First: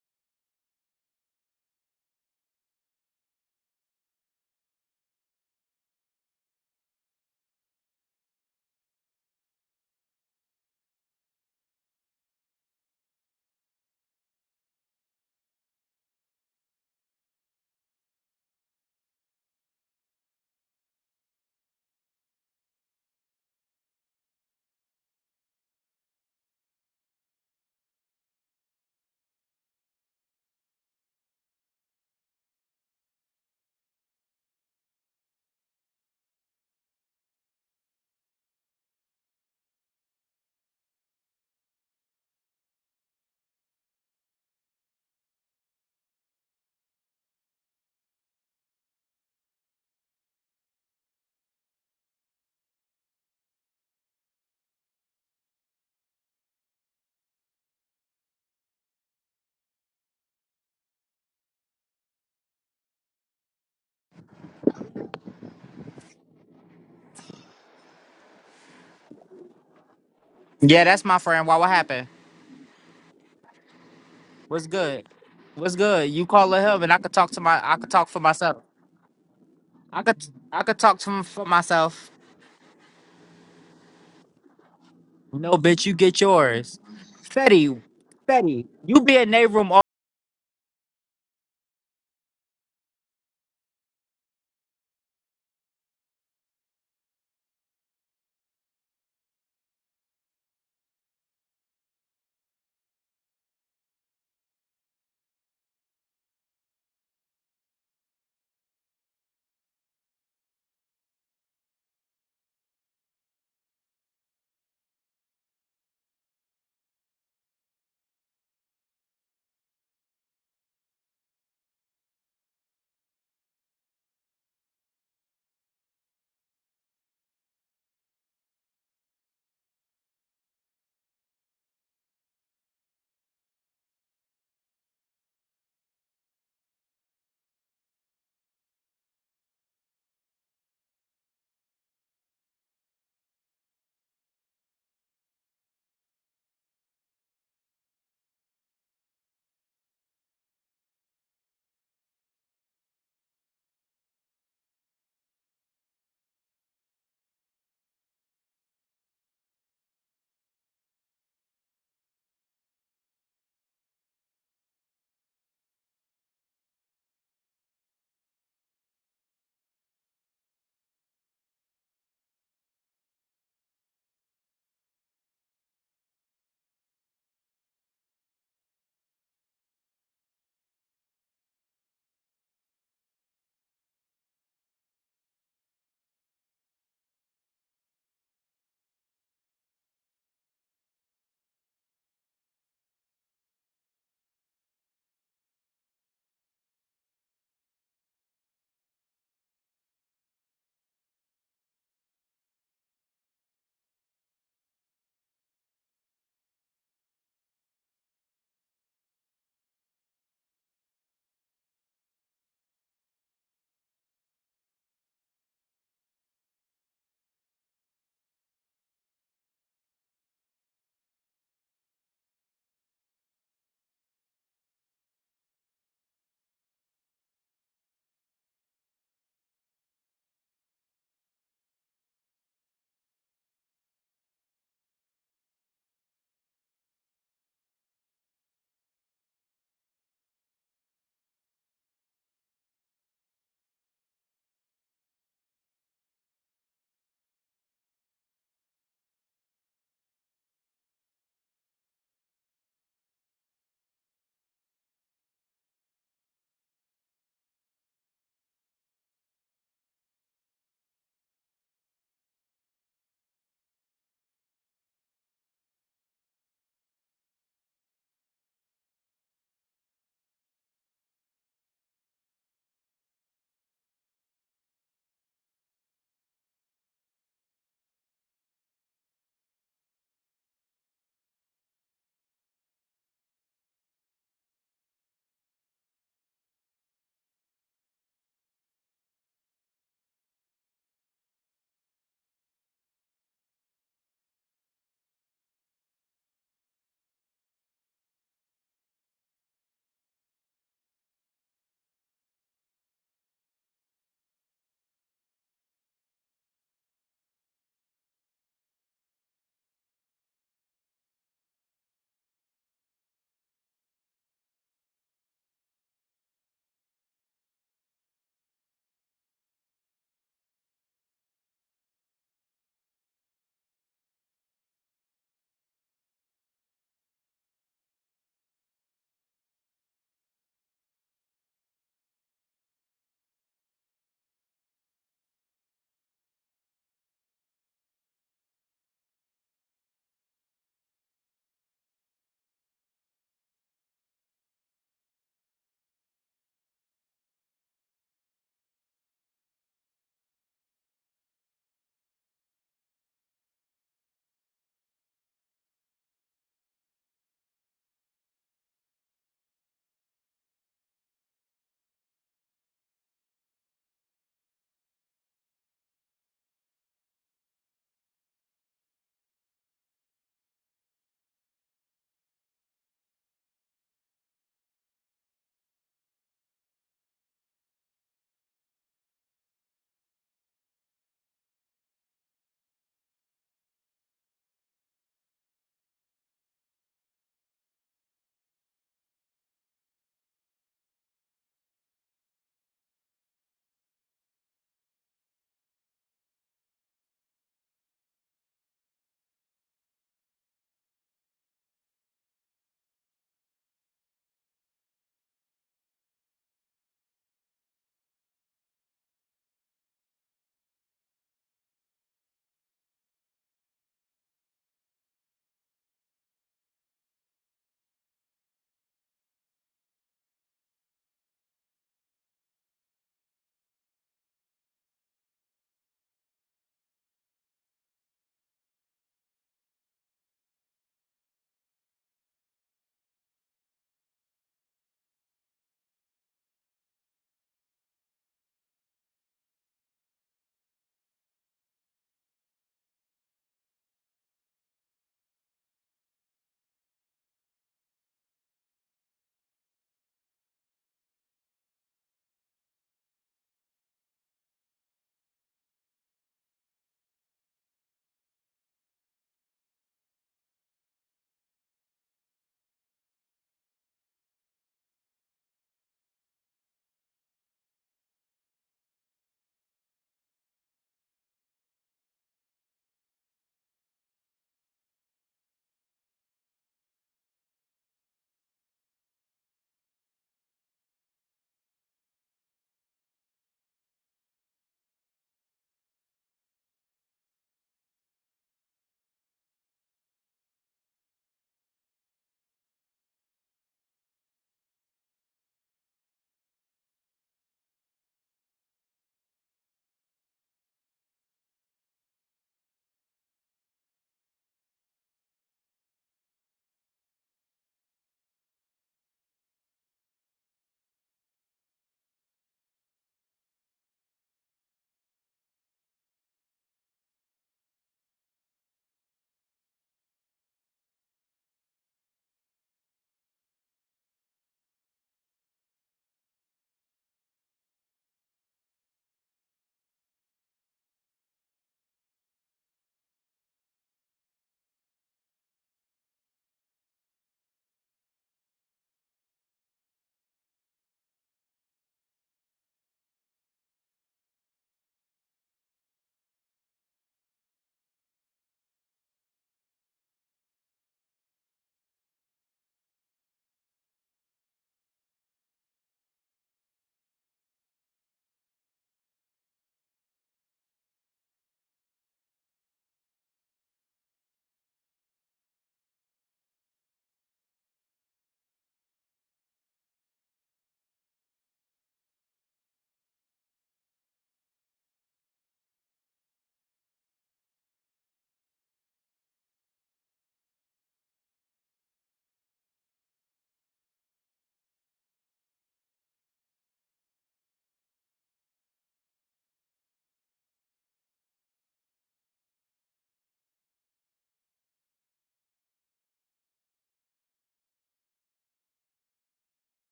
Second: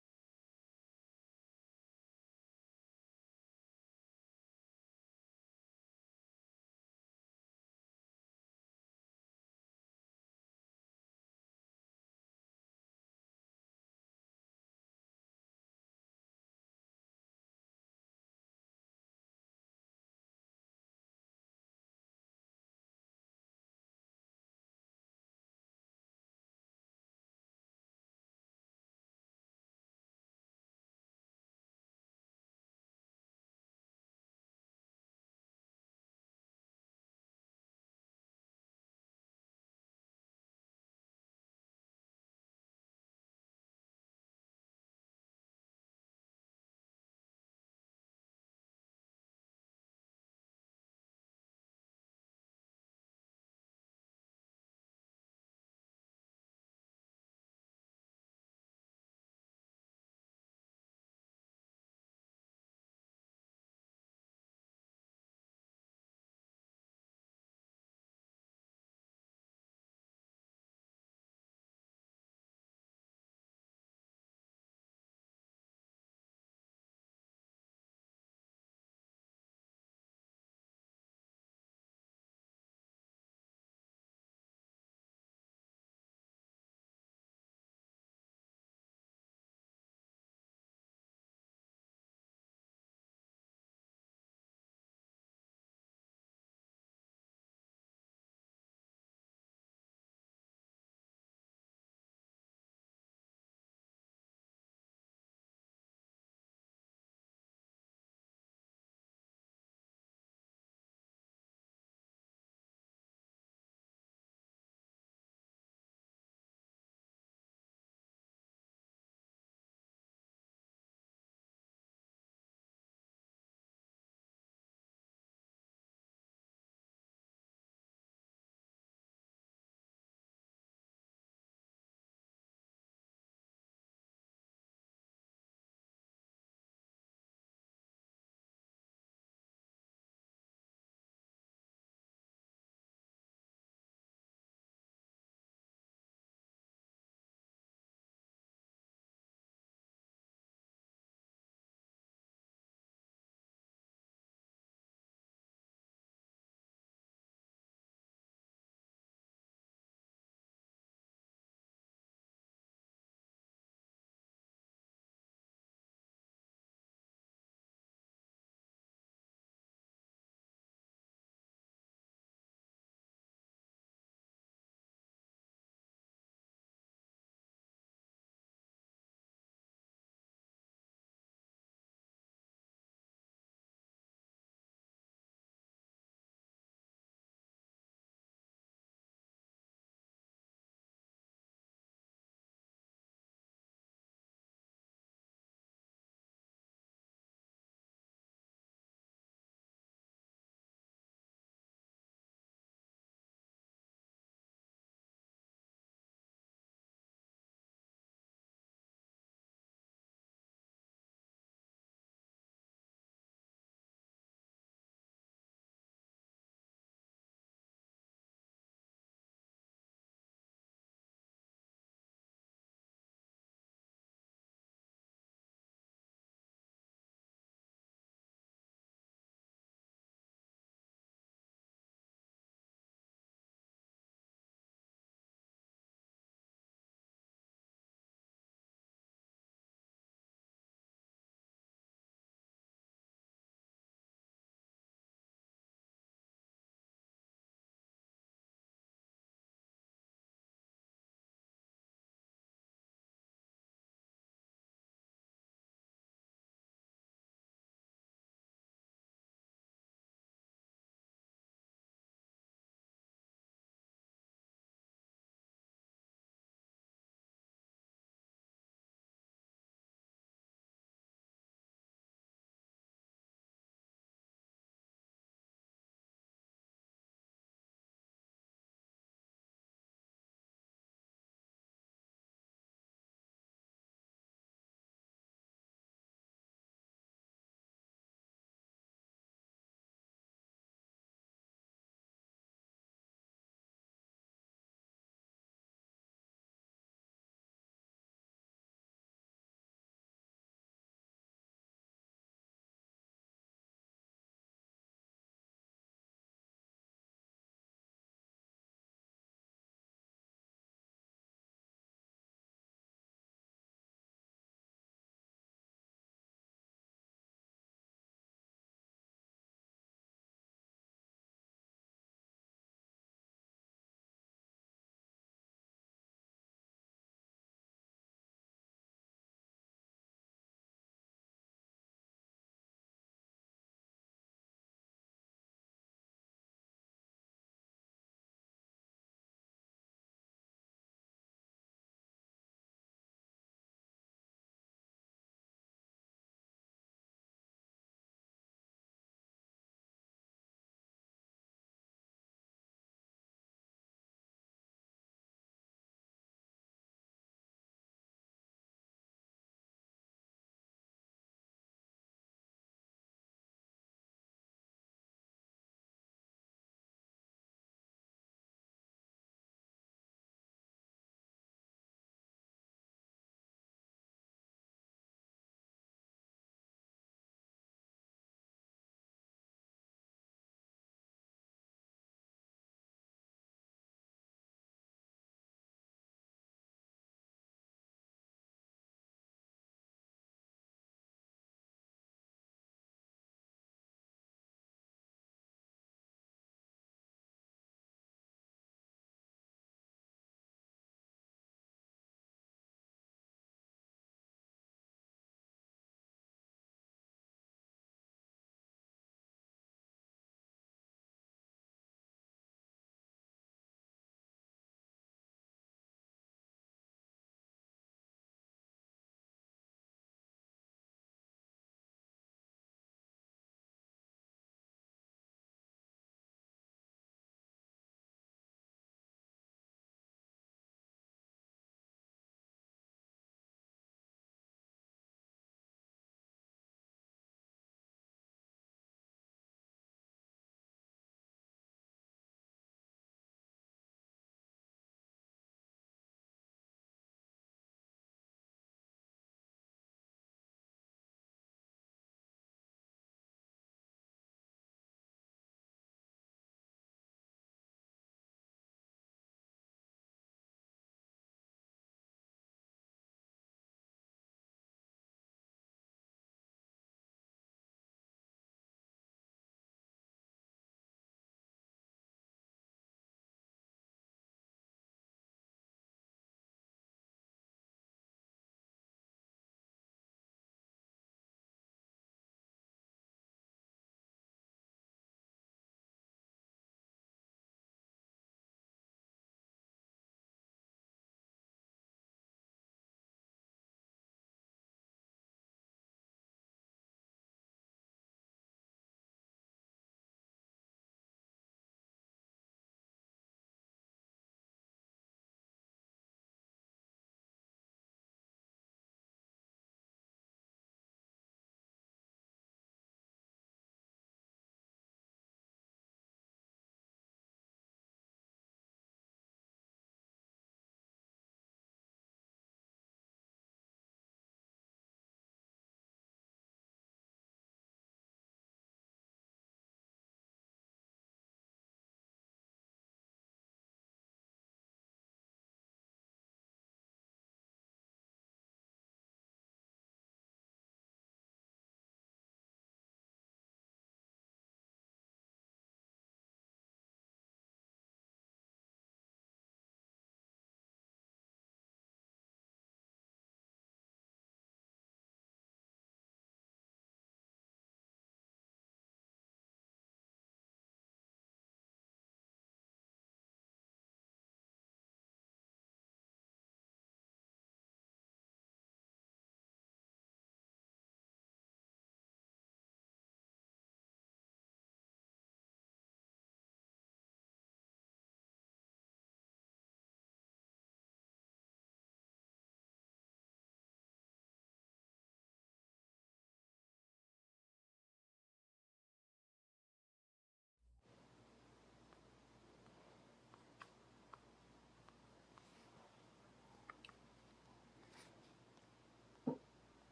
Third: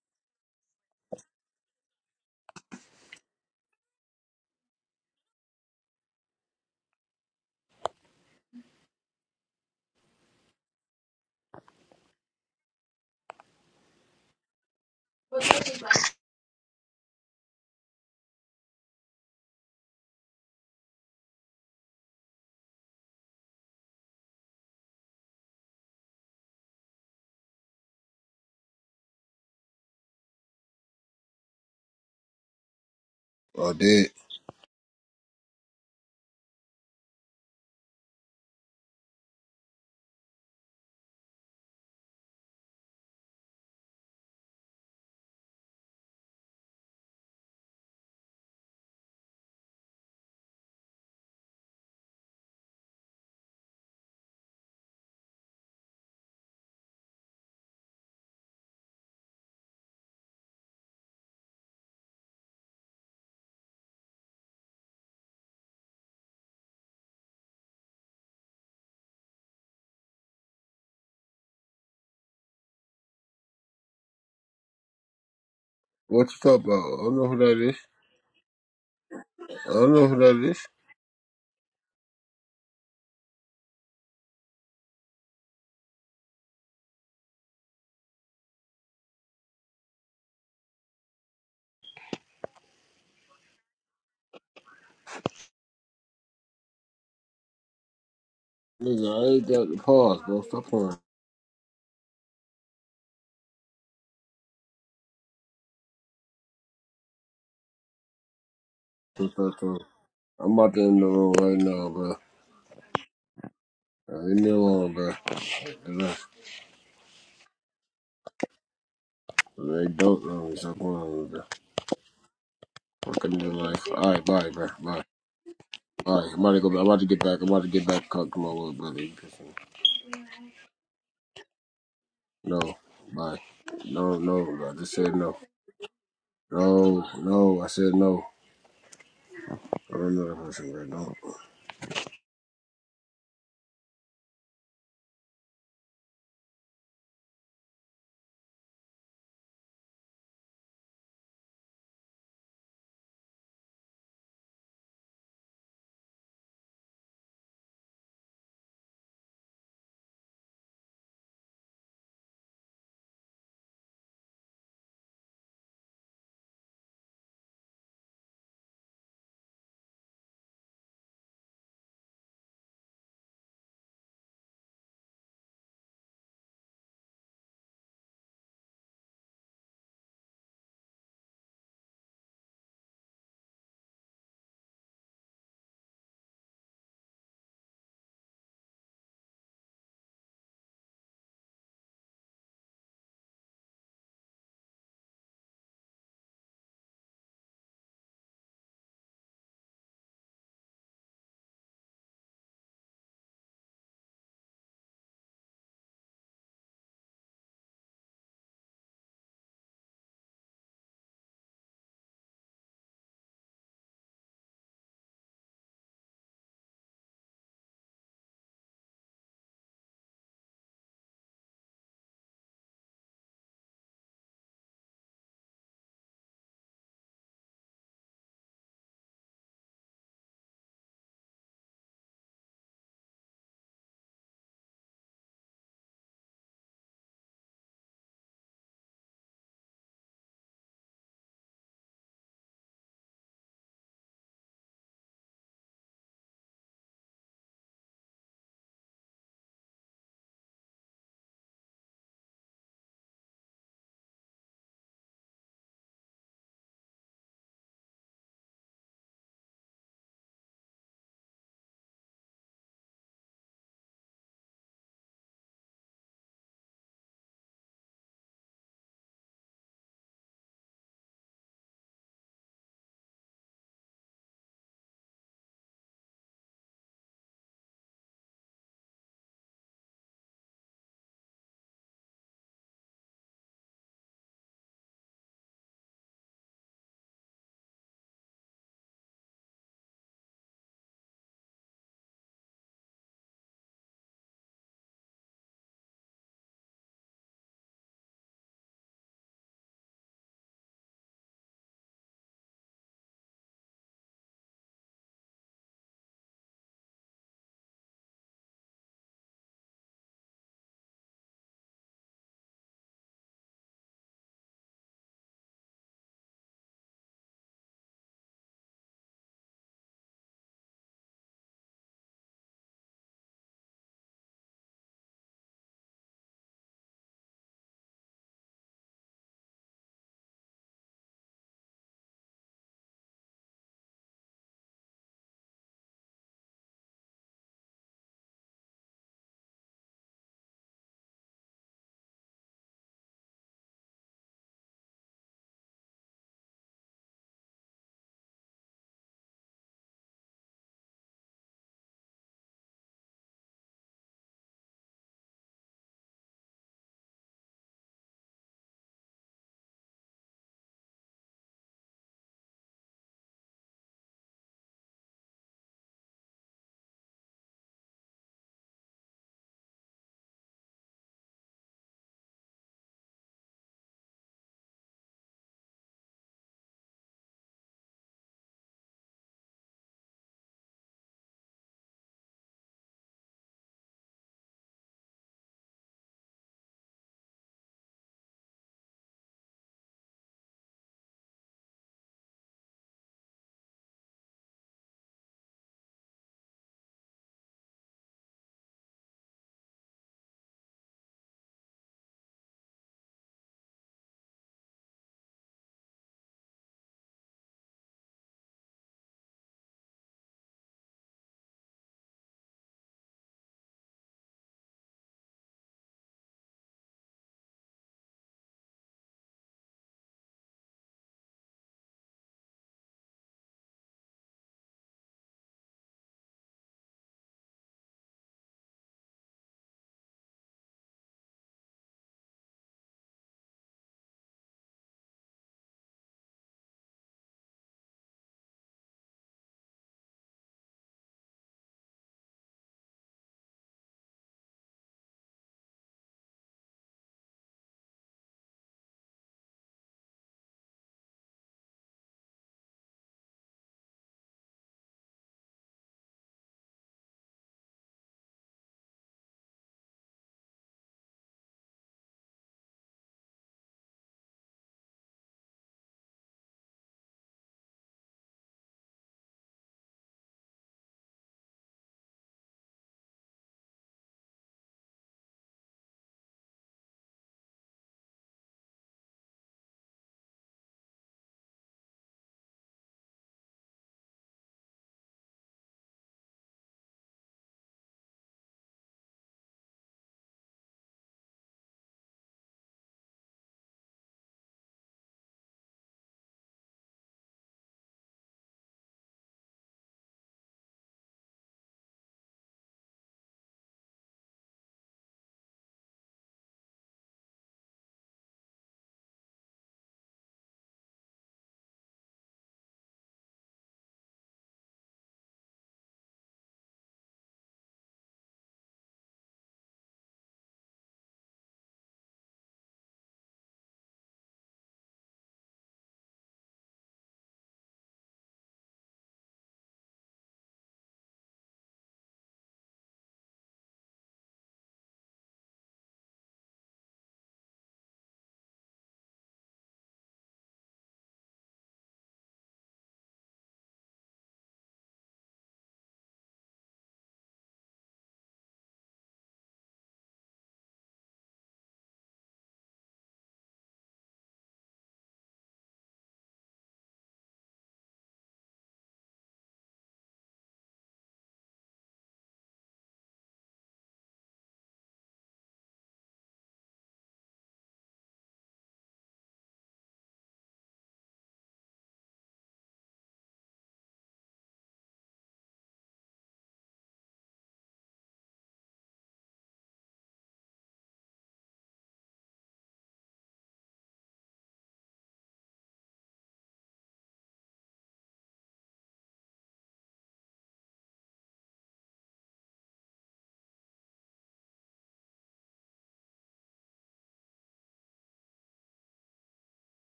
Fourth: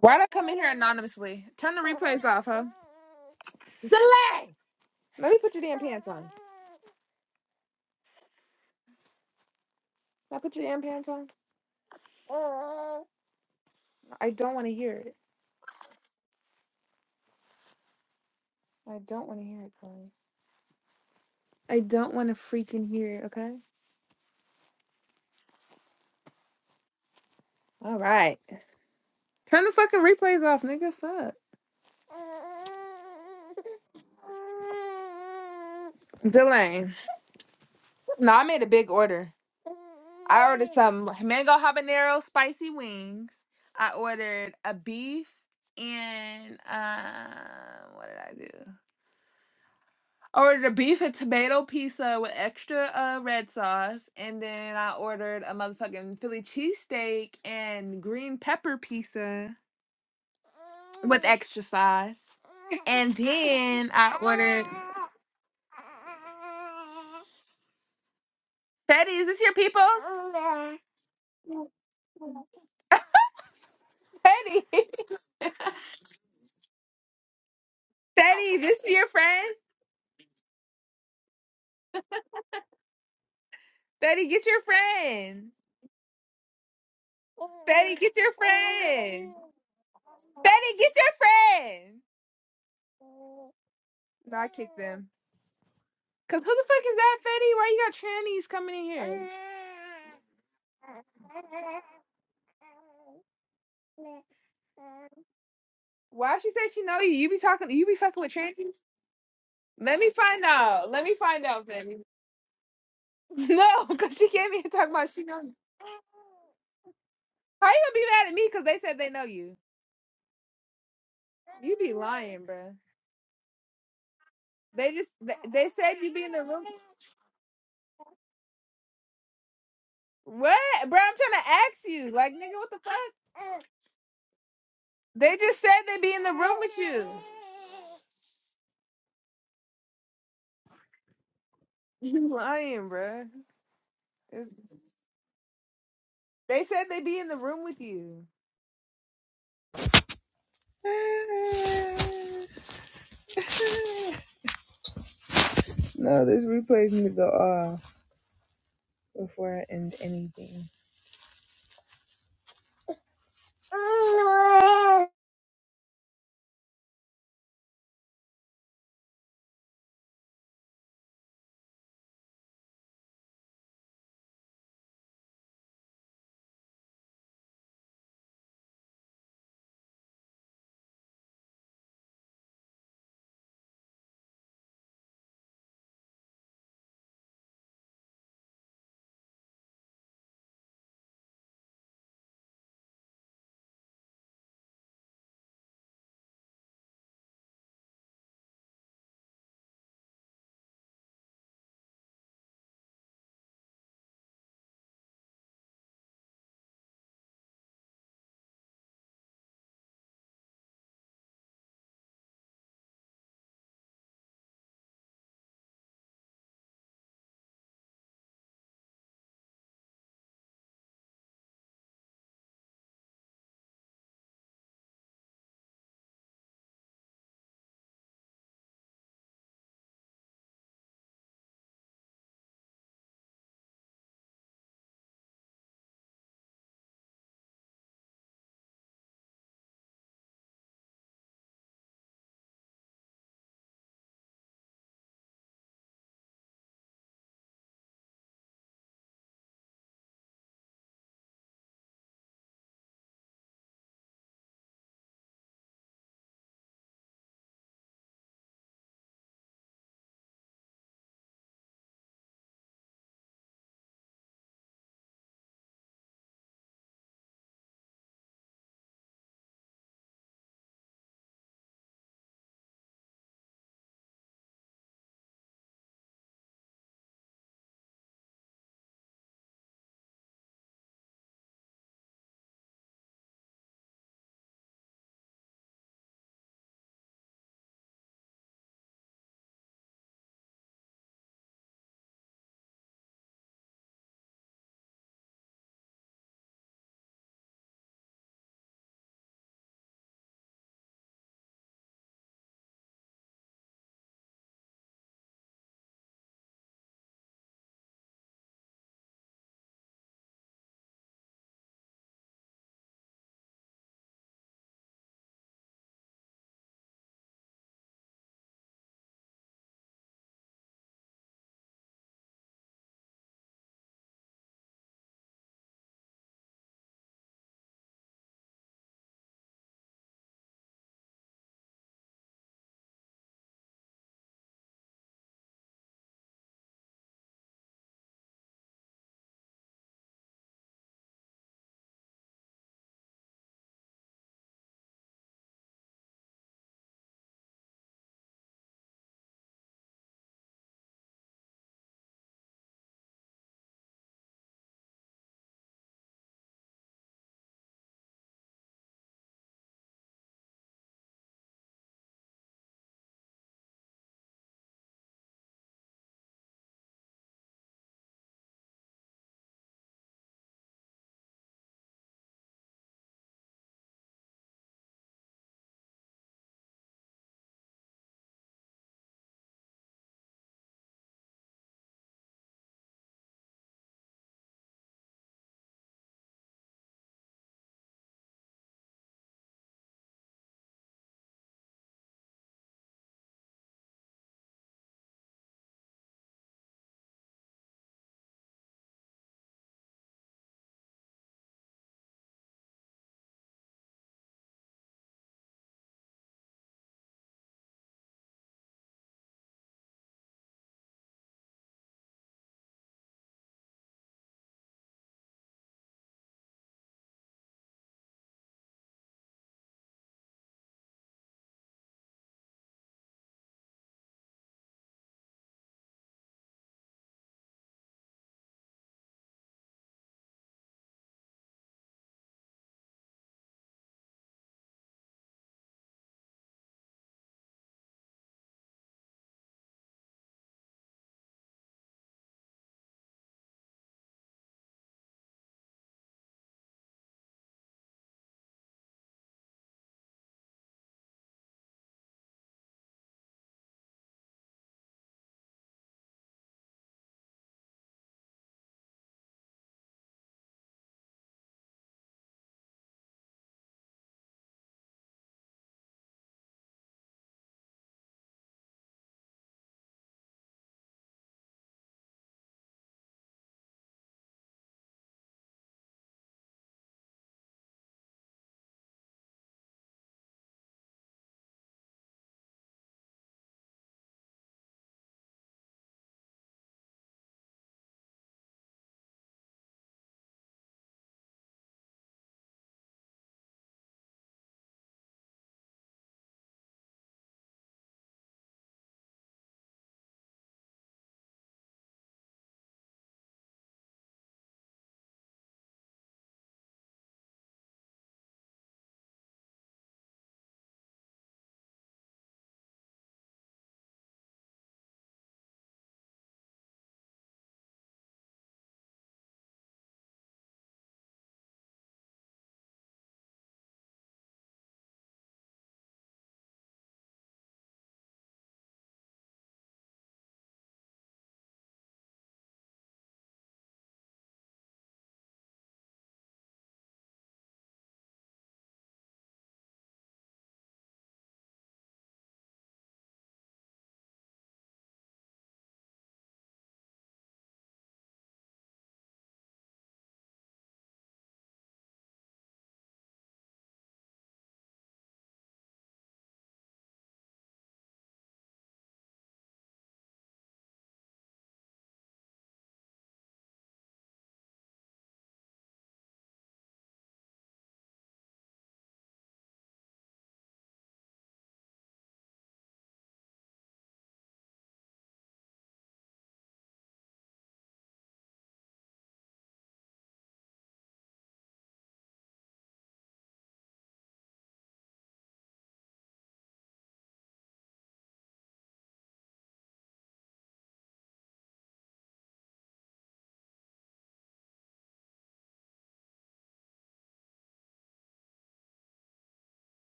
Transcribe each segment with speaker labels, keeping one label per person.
Speaker 1: Why'd I come in here anonymously? Turn the replays off, huh? Delay! Let me put your damn pants on. Can I put your damn pants on? I don't want to hear it. I don't want to hear it, Chloe. I don't want to freaking hear it, okay? All right. Turn the fucking replays off, nigga. Fuck.
Speaker 2: Oh, did
Speaker 1: Delay. No, I made a big order. I ordered some mango habanero spicy wings. I ordered a beef and, um, what did I do? ordered a beef and tomato pizza with extra uh, red sauce, and then I ordered a motherfucking Philly cheesesteak and green pepper pizza with extra sauce. And then I ordered Betty, is this your peoples?
Speaker 3: Yeah, that's my friend. Why? What happened?
Speaker 1: Betty,
Speaker 3: What's good? What's good? You
Speaker 2: what you
Speaker 3: call her
Speaker 2: talk about?
Speaker 3: him, and I
Speaker 2: I
Speaker 3: could
Speaker 2: don't know
Speaker 3: talk
Speaker 2: who
Speaker 3: to
Speaker 2: that
Speaker 3: my.
Speaker 2: is.
Speaker 3: I could talk for
Speaker 1: Betty,
Speaker 3: myself.
Speaker 1: this is your friend.
Speaker 2: I don't
Speaker 3: I
Speaker 2: know who
Speaker 3: could.
Speaker 2: that
Speaker 3: I
Speaker 2: is.
Speaker 3: could talk to him for myself.
Speaker 1: Betty, get your friend.
Speaker 3: No, bitch, you get yours. Fetty,
Speaker 1: Betty, get your
Speaker 3: Fetty, you be in
Speaker 1: friend.
Speaker 3: their room
Speaker 1: Betty, get your friend. No, I kicked them. Cause who the fuck is that, Fetty? Why you got trannies coming in
Speaker 2: Nigga,
Speaker 1: here?
Speaker 2: I ain't got the pause, bro. Stop playing.
Speaker 1: Why she say she know you? You be talking, you be fucking with trannies?
Speaker 2: Stop playing.
Speaker 1: Let me find
Speaker 2: I'm about to
Speaker 1: out.
Speaker 2: end
Speaker 1: Let
Speaker 2: the
Speaker 1: me
Speaker 2: room
Speaker 1: find
Speaker 2: right
Speaker 1: out,
Speaker 2: now,
Speaker 1: Fetty.
Speaker 2: bro.
Speaker 1: No,
Speaker 2: I
Speaker 1: cause she
Speaker 2: ain't
Speaker 1: came
Speaker 2: no
Speaker 1: here talking
Speaker 2: one,
Speaker 1: about
Speaker 2: bro.
Speaker 1: she know. you.
Speaker 2: Enough.
Speaker 1: How you gonna be mad at me? Cause they said they know you.
Speaker 2: They don't know me. Stop playing, bro.
Speaker 1: You be lying, bruh.
Speaker 2: Fucking new life. All right, bye, bro.
Speaker 1: They
Speaker 2: Bye.
Speaker 1: just they, they said
Speaker 2: Bye.
Speaker 1: you be
Speaker 2: right,
Speaker 1: in
Speaker 2: I'm
Speaker 1: the
Speaker 2: about to
Speaker 1: room.
Speaker 2: go back. I'm about to get back. I'm about to get back. Talk to my little brother. You pissing me.
Speaker 1: What, bruh? I'm trying to ask you, like, nigga,
Speaker 2: No,
Speaker 1: what the fuck?
Speaker 2: bye. No, no, bro. I just said
Speaker 1: They
Speaker 2: no.
Speaker 1: just said they be in the room with
Speaker 2: No,
Speaker 1: you.
Speaker 2: no. I said no. I don't know that person, bro. No.
Speaker 1: You lying, bruh. It's- they said they be in the room with you. No, this replays needs to go off before I end anything.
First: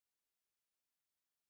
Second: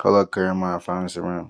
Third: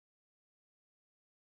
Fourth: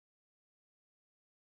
Speaker 4: Hello, up, Jeremiah. Find us around.